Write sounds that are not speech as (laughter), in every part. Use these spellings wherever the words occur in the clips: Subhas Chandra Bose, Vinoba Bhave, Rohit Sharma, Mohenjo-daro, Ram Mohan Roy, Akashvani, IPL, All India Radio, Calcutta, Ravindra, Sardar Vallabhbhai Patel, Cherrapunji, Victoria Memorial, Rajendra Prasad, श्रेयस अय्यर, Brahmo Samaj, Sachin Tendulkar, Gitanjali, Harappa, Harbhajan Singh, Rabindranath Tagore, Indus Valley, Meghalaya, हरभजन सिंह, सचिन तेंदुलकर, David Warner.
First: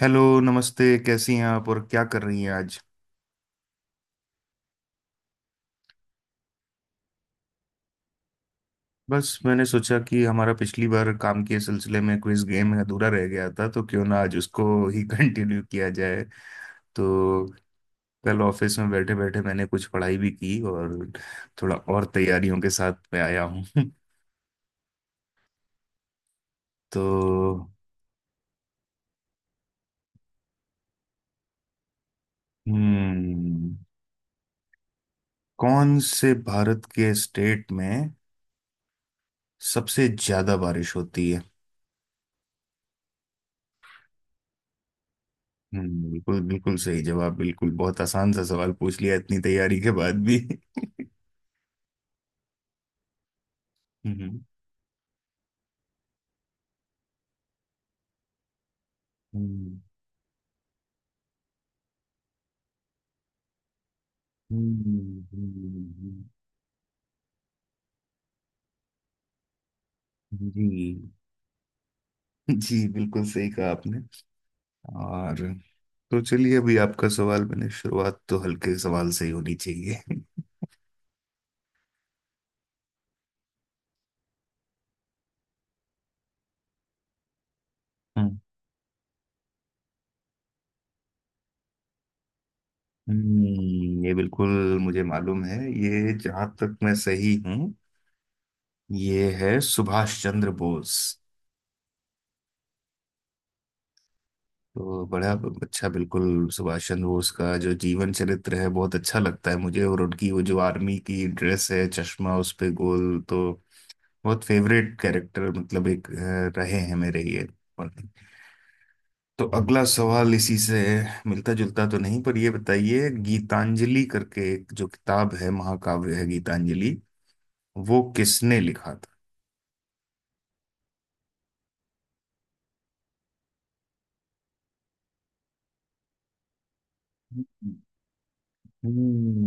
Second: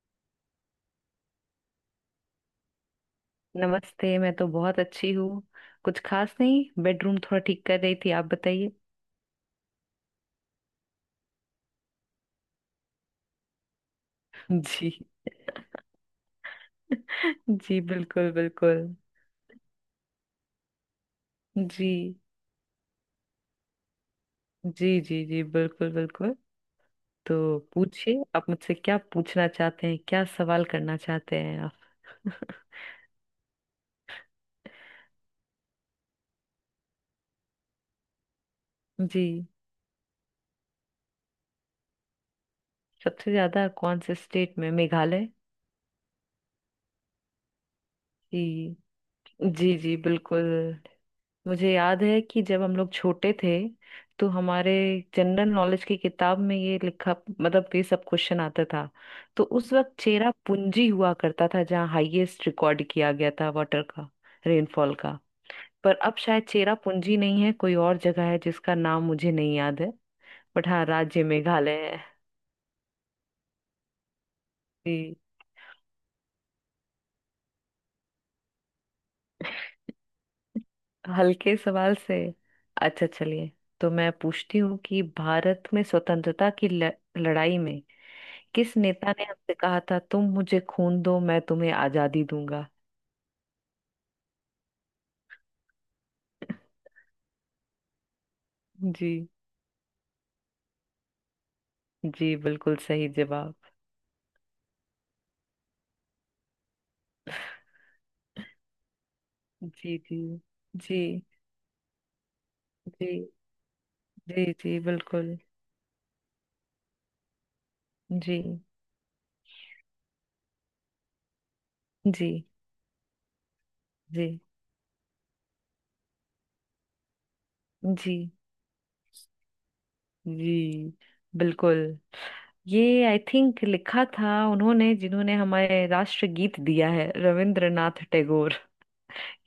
Hello, नमस्ते। कैसी हैं आप और क्या कर रही हैं आज? नमस्ते। मैं तो बहुत अच्छी हूँ। कुछ खास नहीं, बेडरूम थोड़ा ठीक कर रही थी। आप बताइए। बस मैंने सोचा कि हमारा पिछली बार काम के सिलसिले में क्विज गेम अधूरा रह गया था, तो क्यों ना आज उसको जी। ही (laughs) कंटिन्यू किया जाए। तो (laughs) जी बिल्कुल कल ऑफिस में बिल्कुल। बैठे बैठे मैंने कुछ पढ़ाई भी की और थोड़ा जी और तैयारियों के साथ मैं आया हूँ। (laughs) जी जी। जी बिल्कुल बिल्कुल। तो तो पूछिए, आप मुझसे क्या पूछना चाहते हैं, क्या सवाल करना चाहते हैं आप? (laughs) हम्म कौन से भारत के स्टेट में जी। सबसे ज्यादा बारिश होती है? सबसे ज्यादा कौन से स्टेट में? मेघालय। बिल्कुल बिल्कुल, सही जवाब। बिल्कुल, बहुत आसान सा सवाल जी पूछ लिया इतनी जी तैयारी के जी बाद भी। बिल्कुल। (laughs) मुझे याद है कि जब हम लोग छोटे थे, तो हम्म। हमारे जनरल नॉलेज की किताब में ये लिखा, मतलब ये सब क्वेश्चन आता था। तो उस हम्म। वक्त चेरा पूंजी हुआ करता था, जहाँ हाईएस्ट रिकॉर्ड किया गया था वाटर का, रेनफॉल का। हम्म। पर अब शायद चेरा पूंजी नहीं है, कोई और जगह है जिसका नाम मुझे नहीं याद है। बट हाँ, जी, राज्य मेघालय है। जी, बिल्कुल सही कहा आपने। जी। और तो चलिए, अभी आपका सवाल, मैंने शुरुआत तो हल्के सवाल से ही होनी चाहिए। हल्के सवाल से? अच्छा चलिए। तो मैं पूछती हूँ कि भारत में स्वतंत्रता की लड़ाई में हम्म। किस नेता ने हमसे कहा था, तुम मुझे खून दो मैं तुम्हें आजादी दूंगा? ये बिल्कुल, मुझे मालूम है। ये, जहां तक मैं सही हूँ, जी। ये है सुभाष चंद्र बोस। जी बिल्कुल सही जवाब। तो बड़ा अच्छा, बिल्कुल। सुभाष चंद्र बोस का जो जीवन चरित्र है, बहुत अच्छा लगता है मुझे, जी और जी उनकी वो जो आर्मी जी की ड्रेस है, चश्मा उस पे गोल। जी तो बहुत जी। जी फेवरेट बिल्कुल। कैरेक्टर मतलब एक रहे हैं मेरे ये। और- जी तो अगला सवाल इसी से मिलता जुलता तो नहीं, जी पर ये बताइए, गीतांजलि करके जी एक जो किताब है, महाकाव्य है गीतांजलि, वो जी किसने लिखा था? जी बिल्कुल। ये आई थिंक लिखा था उन्होंने जिन्होंने हमारे राष्ट्रगीत दिया है, रविंद्रनाथ टैगोर।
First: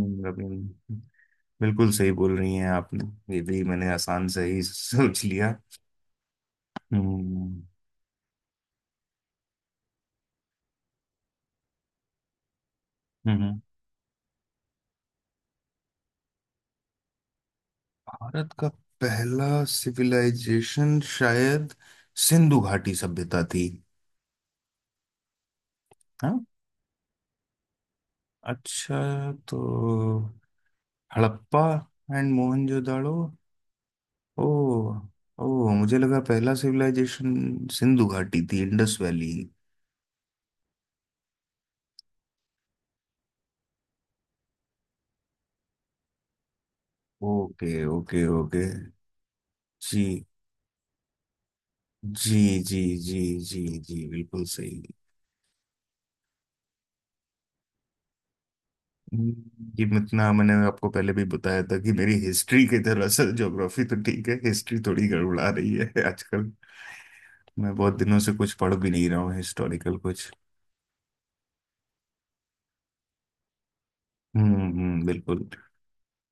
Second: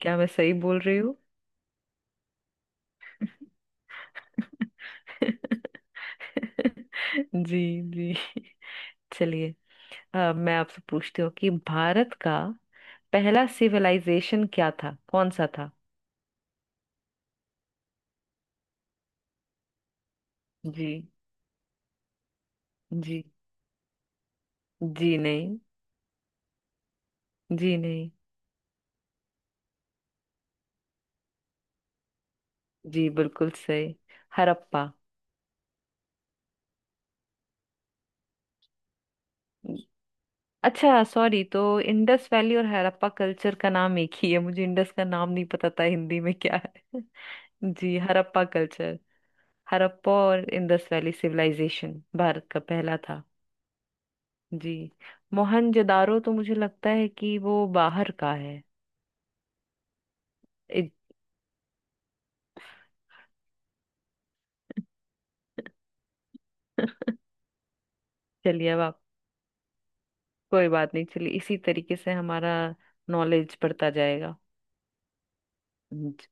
क्या मैं सही बोल रविंद्र। रही हूँ? बिल्कुल सही बोल रही हैं आपने, ये भी मैंने आसान से ही सोच लिया। (laughs) हम्म। जी जी। चलिए। मैं आपसे पूछती हूँ कि भारत का पहला हम्म। सिविलाइजेशन क्या था, कौन सा था? भारत का पहला जी। सिविलाइजेशन शायद सिंधु घाटी जी। सभ्यता थी। जी नहीं। हाँ। जी नहीं। अच्छा, तो हड़प्पा एंड जी मोहनजोदाड़ो। बिल्कुल सही। ओ। हड़प्पा। ओ, मुझे लगा पहला सिविलाइजेशन सिंधु घाटी थी, इंडस वैली। अच्छा सॉरी, तो इंडस वैली और हड़प्पा कल्चर का नाम एक ही है? मुझे इंडस का नाम नहीं पता था हिंदी में क्या है। (laughs) ओके जी okay Harappa okay. Culture. Harappa जी। और इंडस वैली सिविलाइजेशन जी। भारत का जी। पहला जी, था। जी, जी, बिल्कुल जी। सही। मोहनजोदारो तो मुझे लगता है कि वो बाहर का है। ये इतना मैंने आपको पहले इत- भी बताया था कि मेरी हिस्ट्री की तरह से ज्योग्राफी तो ठीक है, हिस्ट्री थोड़ी गड़बड़ा रही है (laughs) आजकल। (laughs) मैं बहुत दिनों से कुछ चलिए पढ़ अब भी आप। नहीं रहा हूँ हिस्टोरिकल कुछ। कोई बात नहीं, चलिए इसी तरीके से हमारा नॉलेज बढ़ता जाएगा। हम्म। हम्म, बिल्कुल। ज-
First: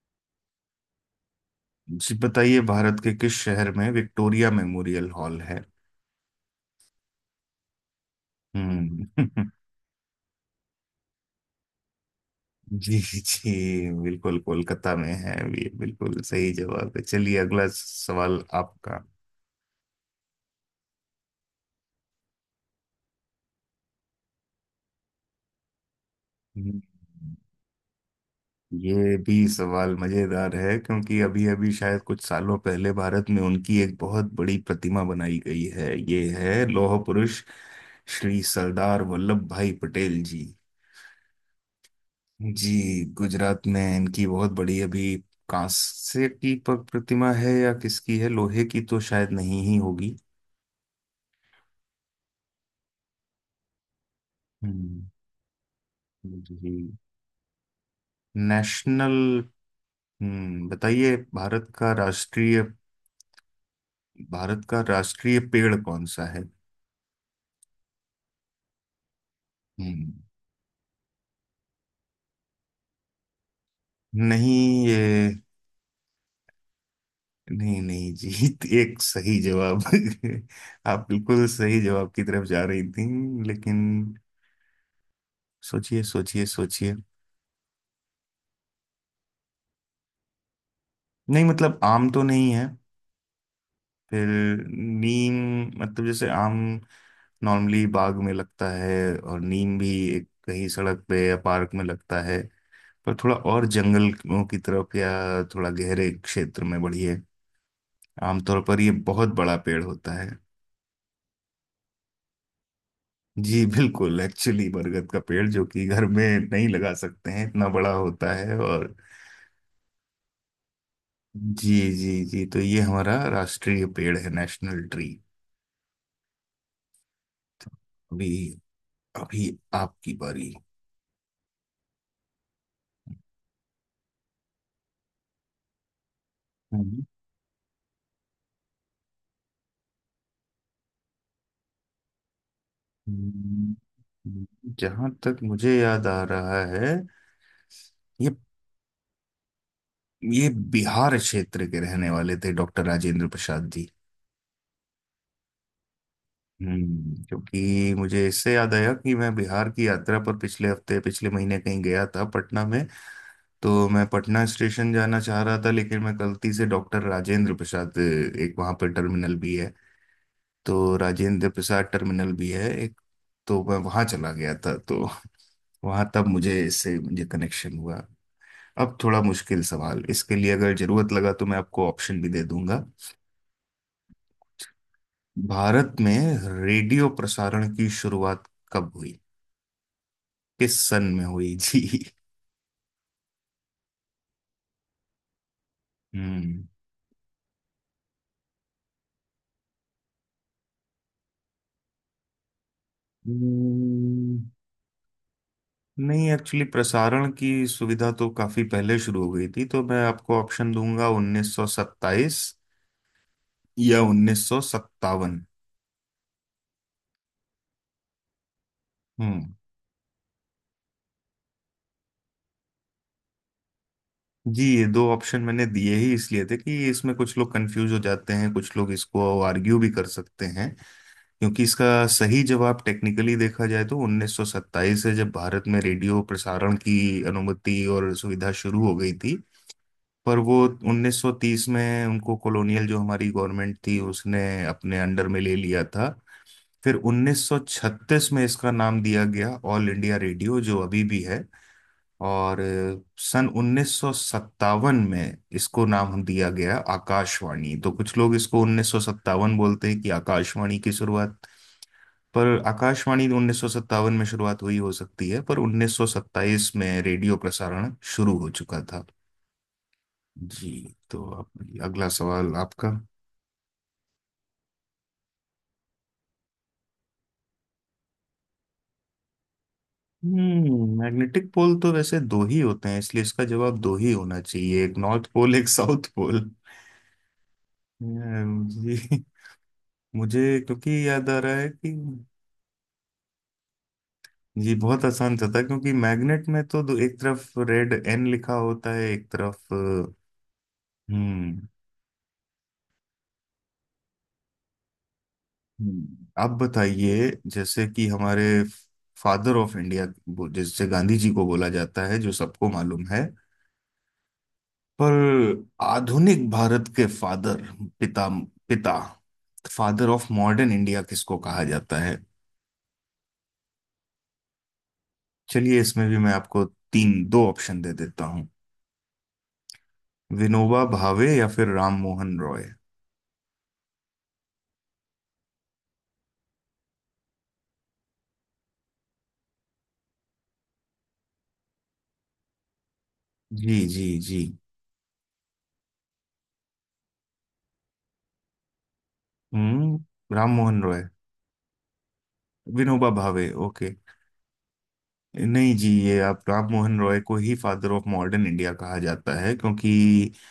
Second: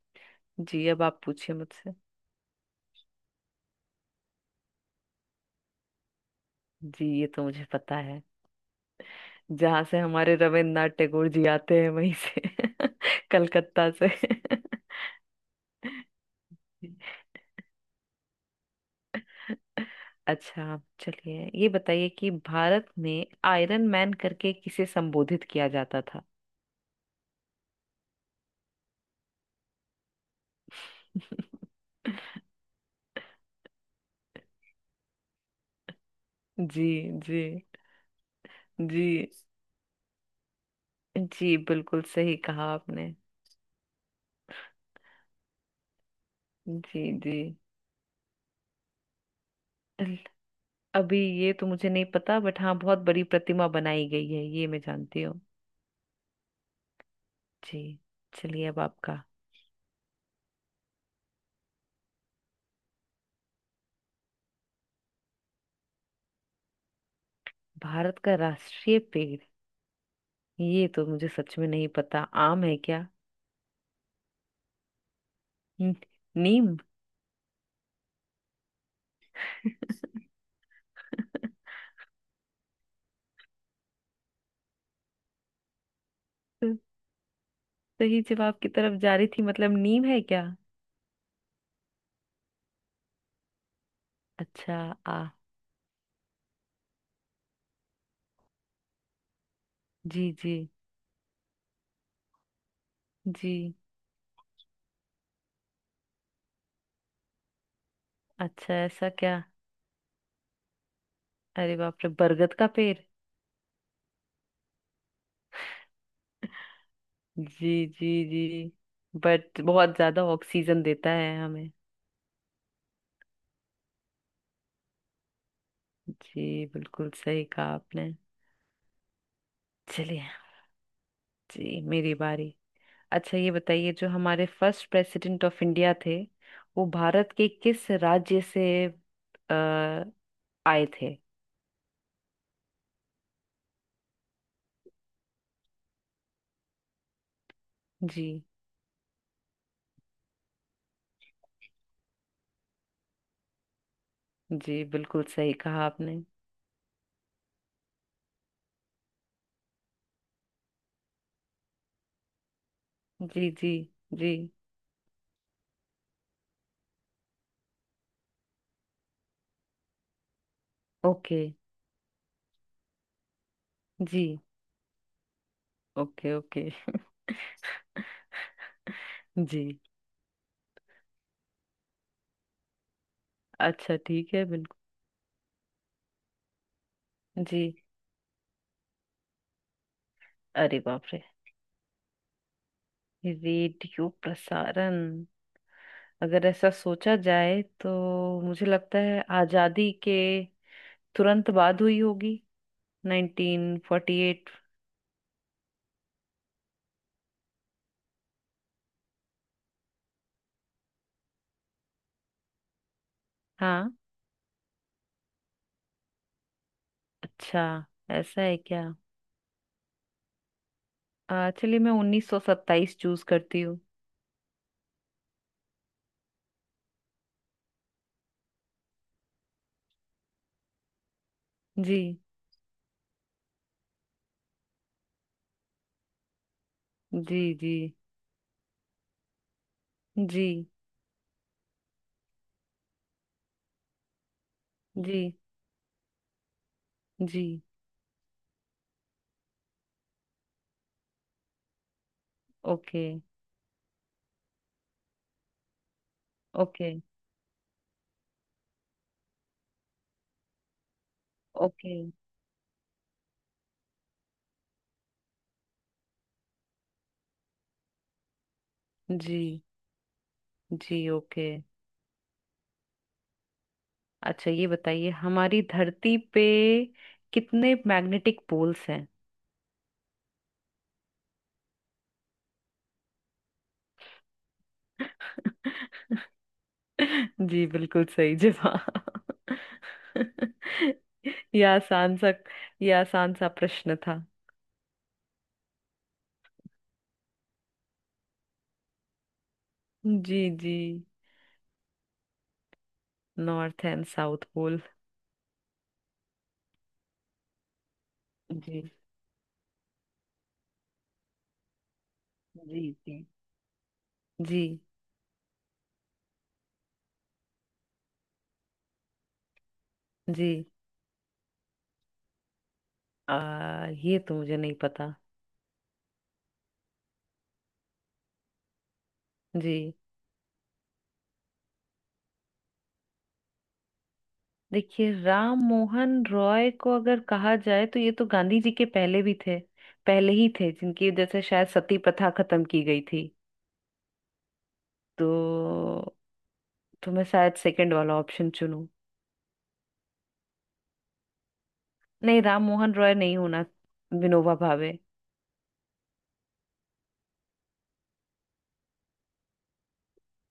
जी, अब आप पूछिए मुझसे। जी, बताइए, भारत के किस शहर में विक्टोरिया मेमोरियल हॉल है? जी ये तो मुझे पता है। हम्म। जहाँ से हमारे रविन्द्रनाथ टैगोर जी आते हैं, वहीं से, (laughs) (laughs) जी, जी, कलकत्ता से। बिल्कुल कोलकाता में है। ये बिल्कुल सही जवाब है, चलिए अगला सवाल आपका। अच्छा, आप चलिए ये बताइए कि भारत में आयरन मैन करके किसे संबोधित किया जाता था? हम्म, ये भी सवाल मजेदार है क्योंकि अभी अभी शायद कुछ सालों पहले भारत में उनकी एक बहुत बड़ी प्रतिमा बनाई गई है, ये है जी। लौह पुरुष जी श्री सरदार जी। वल्लभ भाई पटेल जी। जी बिल्कुल सही कहा जी, आपने। गुजरात में इनकी बहुत बड़ी अभी कांसे की जी प्रतिमा जी। है, या किसकी है, लोहे की तो शायद नहीं ही होगी। अभी ये तो मुझे नहीं पता, बट हाँ बहुत बड़ी प्रतिमा बनाई गई है ये मैं हम्म। जानती हूँ। जी। जी। चलिए अब नेशनल आपका। हम्म, बताइए, भारत का राष्ट्रीय, भारत का राष्ट्रीय पेड़ कौन सा है? भारत का राष्ट्रीय पेड़? हम्म। ये तो मुझे सच में नहीं पता। आम है क्या? नहीं, ये, न- नीम। (laughs) नहीं नहीं, जीत, (laughs) एक सही जवाब। (laughs) आप बिल्कुल सही जवाब की तरफ जा रही थी, लेकिन सोचिए सोचिए तो सोचिए। सही जवाब की तरफ जा रही थी, मतलब नीम है क्या? नहीं, मतलब आम तो नहीं है, फिर अच्छा। आ। नीम, मतलब जैसे आम नॉर्मली बाग में लगता है, और नीम भी एक जी जी कहीं सड़क पे या पार्क में लगता है, पर थोड़ा और जी। जंगलों की तरफ या थोड़ा गहरे क्षेत्र में बढ़िए, आमतौर अच्छा पर ये ऐसा बहुत क्या? बड़ा पेड़ होता है। अरे बाप रे, बरगद का पेड़। जी, बिल्कुल, एक्चुअली बरगद का पेड़ जो कि घर में नहीं लगा सकते हैं, इतना जी बड़ा जी होता है, जी। और बट बहुत ज्यादा ऑक्सीजन देता है हमें। जी जी जी, तो ये हमारा राष्ट्रीय पेड़ है, नेशनल ट्री। जी बिल्कुल सही कहा तो आपने। अभी, अभी आपकी चलिए। बारी। जी मेरी बारी। अच्छा ये बताइए, जो हमारे फर्स्ट प्रेसिडेंट ऑफ इंडिया थे, वो हम्म, भारत के किस राज्य से आए थे? हम्म, जहाँ तक मुझे याद आ रहा है जी। ये ये बिहार क्षेत्र के रहने वाले थे, डॉक्टर राजेंद्र प्रसाद जी। जी बिल्कुल सही कहा आपने। हम्म, क्योंकि मुझे इससे याद आया कि मैं बिहार की यात्रा पर पिछले हफ्ते, पिछले महीने कहीं गया था, पटना में। जी जी तो मैं जी। पटना स्टेशन जाना चाह रहा था, लेकिन मैं गलती से डॉक्टर राजेंद्र प्रसाद, एक वहाँ पर टर्मिनल भी है, तो ओके। राजेंद्र प्रसाद टर्मिनल भी है एक, तो मैं वहाँ जी चला गया था, तो वहाँ तब ओके मुझे, ओके। इससे मुझे कनेक्शन हुआ। अब थोड़ा मुश्किल जी। सवाल, इसके लिए अगर जरूरत लगा तो मैं आपको ऑप्शन भी दे दूंगा। अच्छा ठीक है, बिल्कुल। भारत में रेडियो जी। प्रसारण की शुरुआत कब हुई, अरे किस बाप सन रे, में हुई? (laughs) जी। रेडियो प्रसारण, अगर ऐसा सोचा जाए तो मुझे लगता है आजादी के तुरंत बाद हुई होगी। हम्म। 1948। नहीं, एक्चुअली प्रसारण की सुविधा तो काफी पहले शुरू हो गई थी, तो मैं आपको ऑप्शन दूंगा, 1927 हाँ। या 1957। अच्छा ऐसा है क्या? हम्म। चलिए मैं उन्नीस सौ सत्ताईस चूज करती हूँ। जी, ये दो ऑप्शन मैंने दिए ही इसलिए थे कि इसमें कुछ लोग कंफ्यूज हो जाते हैं, कुछ लोग इसको आर्ग्यू भी कर सकते हैं, क्योंकि जी इसका सही जवाब टेक्निकली देखा जाए तो 1927 है, जब भारत में रेडियो प्रसारण की जी जी अनुमति और सुविधा शुरू हो गई थी। पर जी वो 1930 में उनको, कॉलोनियल जो हमारी गवर्नमेंट थी उसने अपने जी। अंडर में ले लिया था। फिर जी 1936 में इसका नाम दिया गया ऑल इंडिया रेडियो, जो अभी भी है। और ओके सन 1957 में इसको नाम दिया गया ओके आकाशवाणी, तो कुछ लोग इसको 1957 बोलते हैं कि आकाशवाणी की शुरुआत। ओके। पर आकाशवाणी 1957 में शुरुआत हुई हो सकती है, पर 1927 में रेडियो प्रसारण शुरू हो चुका था। जी। जी, जी तो ओके। अब अगला सवाल आपका। अच्छा ये बताइए, हमारी धरती पे कितने मैग्नेटिक पोल्स हैं? हम्म, मैग्नेटिक पोल तो वैसे दो ही होते हैं, इसलिए इसका जवाब दो ही होना चाहिए, एक नॉर्थ पोल एक साउथ पोल। (laughs) जी बिल्कुल सही जवाब। जी। मुझे (laughs) क्योंकि याद आ रहा ये है कि, आसान सा, ये आसान सा प्रश्न था। जी, बहुत आसान सा था क्योंकि मैग्नेट में तो दो, एक तरफ रेड एन लिखा होता है एक तरफ जी जी। हम्म। North and south pole. हम्म। आप बताइए, जैसे कि हमारे जी फादर ऑफ इंडिया, जैसे गांधी जी को बोला जाता है, जो सबको जी मालूम है, जी जी पर आधुनिक भारत के फादर, पिता, पिता, फादर ऑफ जी। मॉडर्न इंडिया किसको कहा जाता है? ये तो मुझे नहीं पता। चलिए इसमें भी मैं आपको तीन दो ऑप्शन दे देता हूँ, जी। विनोबा भावे या फिर राम मोहन रॉय। देखिए, राम मोहन रॉय को अगर कहा जाए तो ये तो गांधी जी के पहले भी थे, पहले ही थे, जिनकी वजह से शायद सती प्रथा खत्म की गई थी। जी। जी। जी। तो मैं शायद सेकंड वाला ऑप्शन चुनूं। हम्म, राम मोहन रॉय, नहीं, राम मोहन विनोबा रॉय नहीं भावे, होना। ओके। विनोबा भावे। नहीं जी, ये आप, राम मोहन रॉय को ही फादर ऑफ मॉडर्न इंडिया कहा जाता है, क्योंकि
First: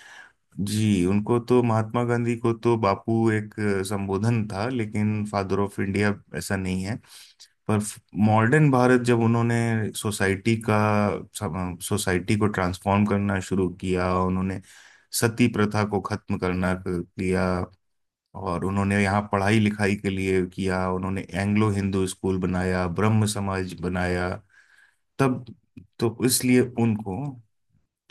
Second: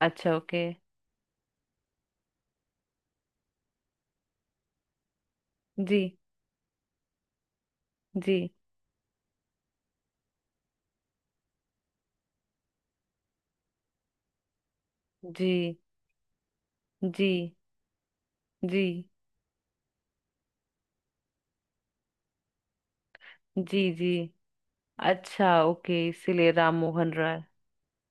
अच्छा ओके। जी, उनको, तो महात्मा गांधी को तो बापू, एक संबोधन था, लेकिन फादर ऑफ जी इंडिया ऐसा नहीं है। पर जी मॉडर्न भारत जब उन्होंने सोसाइटी का, सोसाइटी को ट्रांसफॉर्म करना शुरू किया, उन्होंने सती जी प्रथा को खत्म करना किया, जी और जी उन्होंने यहाँ पढ़ाई लिखाई के लिए किया, उन्होंने एंग्लो हिंदू स्कूल बनाया, ब्रह्म समाज जी जी। बनाया। तब, अच्छा ओके, तो इसीलिए इसलिए राम मोहन उनको Roy.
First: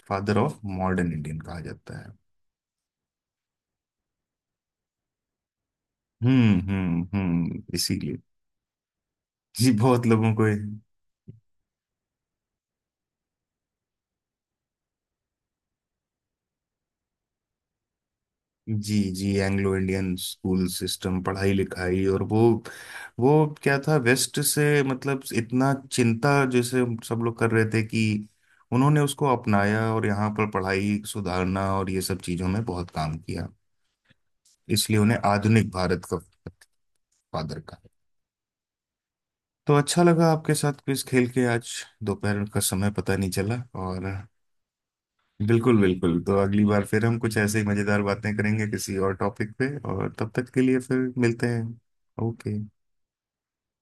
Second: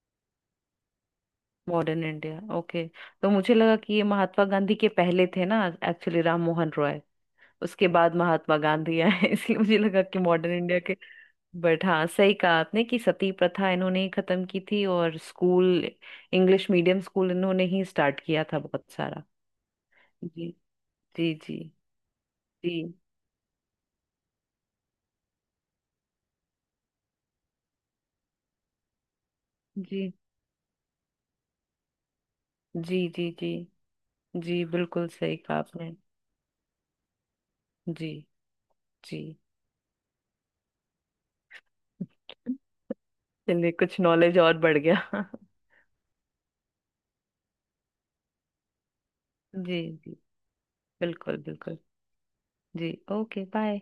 Father of modern Indian कहा जाता मॉडर्न है। India, okay. तो मुझे लगा कि ये महात्मा गांधी के पहले थे ना एक्चुअली, राम मोहन रॉय, हम्म, उसके बाद इसीलिए महात्मा गांधी आए। (laughs) इसलिए जी मुझे लगा बहुत कि लोगों को, मॉडर्न इंडिया के। बट हाँ, सही कहा आपने कि सती प्रथा इन्होंने ही खत्म की थी, और स्कूल, इंग्लिश मीडियम स्कूल इन्होंने ही स्टार्ट किया था बहुत जी सारा। जी, एंग्लो इंडियन जी स्कूल सिस्टम, जी पढ़ाई जी लिखाई, और वो जी वो क्या था, वेस्ट से मतलब इतना चिंता जैसे सब लोग कर रहे थे, कि उन्होंने उसको अपनाया, और जी यहाँ पर पढ़ाई सुधारना और ये सब चीजों में बहुत जी काम जी किया। जी। जी इसलिए बिल्कुल उन्हें सही कहा आधुनिक आपने। भारत का फादर कहा। जी जी। तो अच्छा लगा आपके साथ क्विज खेल के आज, (laughs) दोपहर का समय पता नहीं चला, चलिए कुछ और, नॉलेज और बढ़ गया। (laughs) बिल्कुल बिल्कुल, तो अगली बार फिर हम कुछ ऐसे ही मजेदार बातें करेंगे किसी और टॉपिक पे, जी और जी तब तक के लिए फिर बिल्कुल मिलते हैं। बिल्कुल। ओके। जी ओके बाय।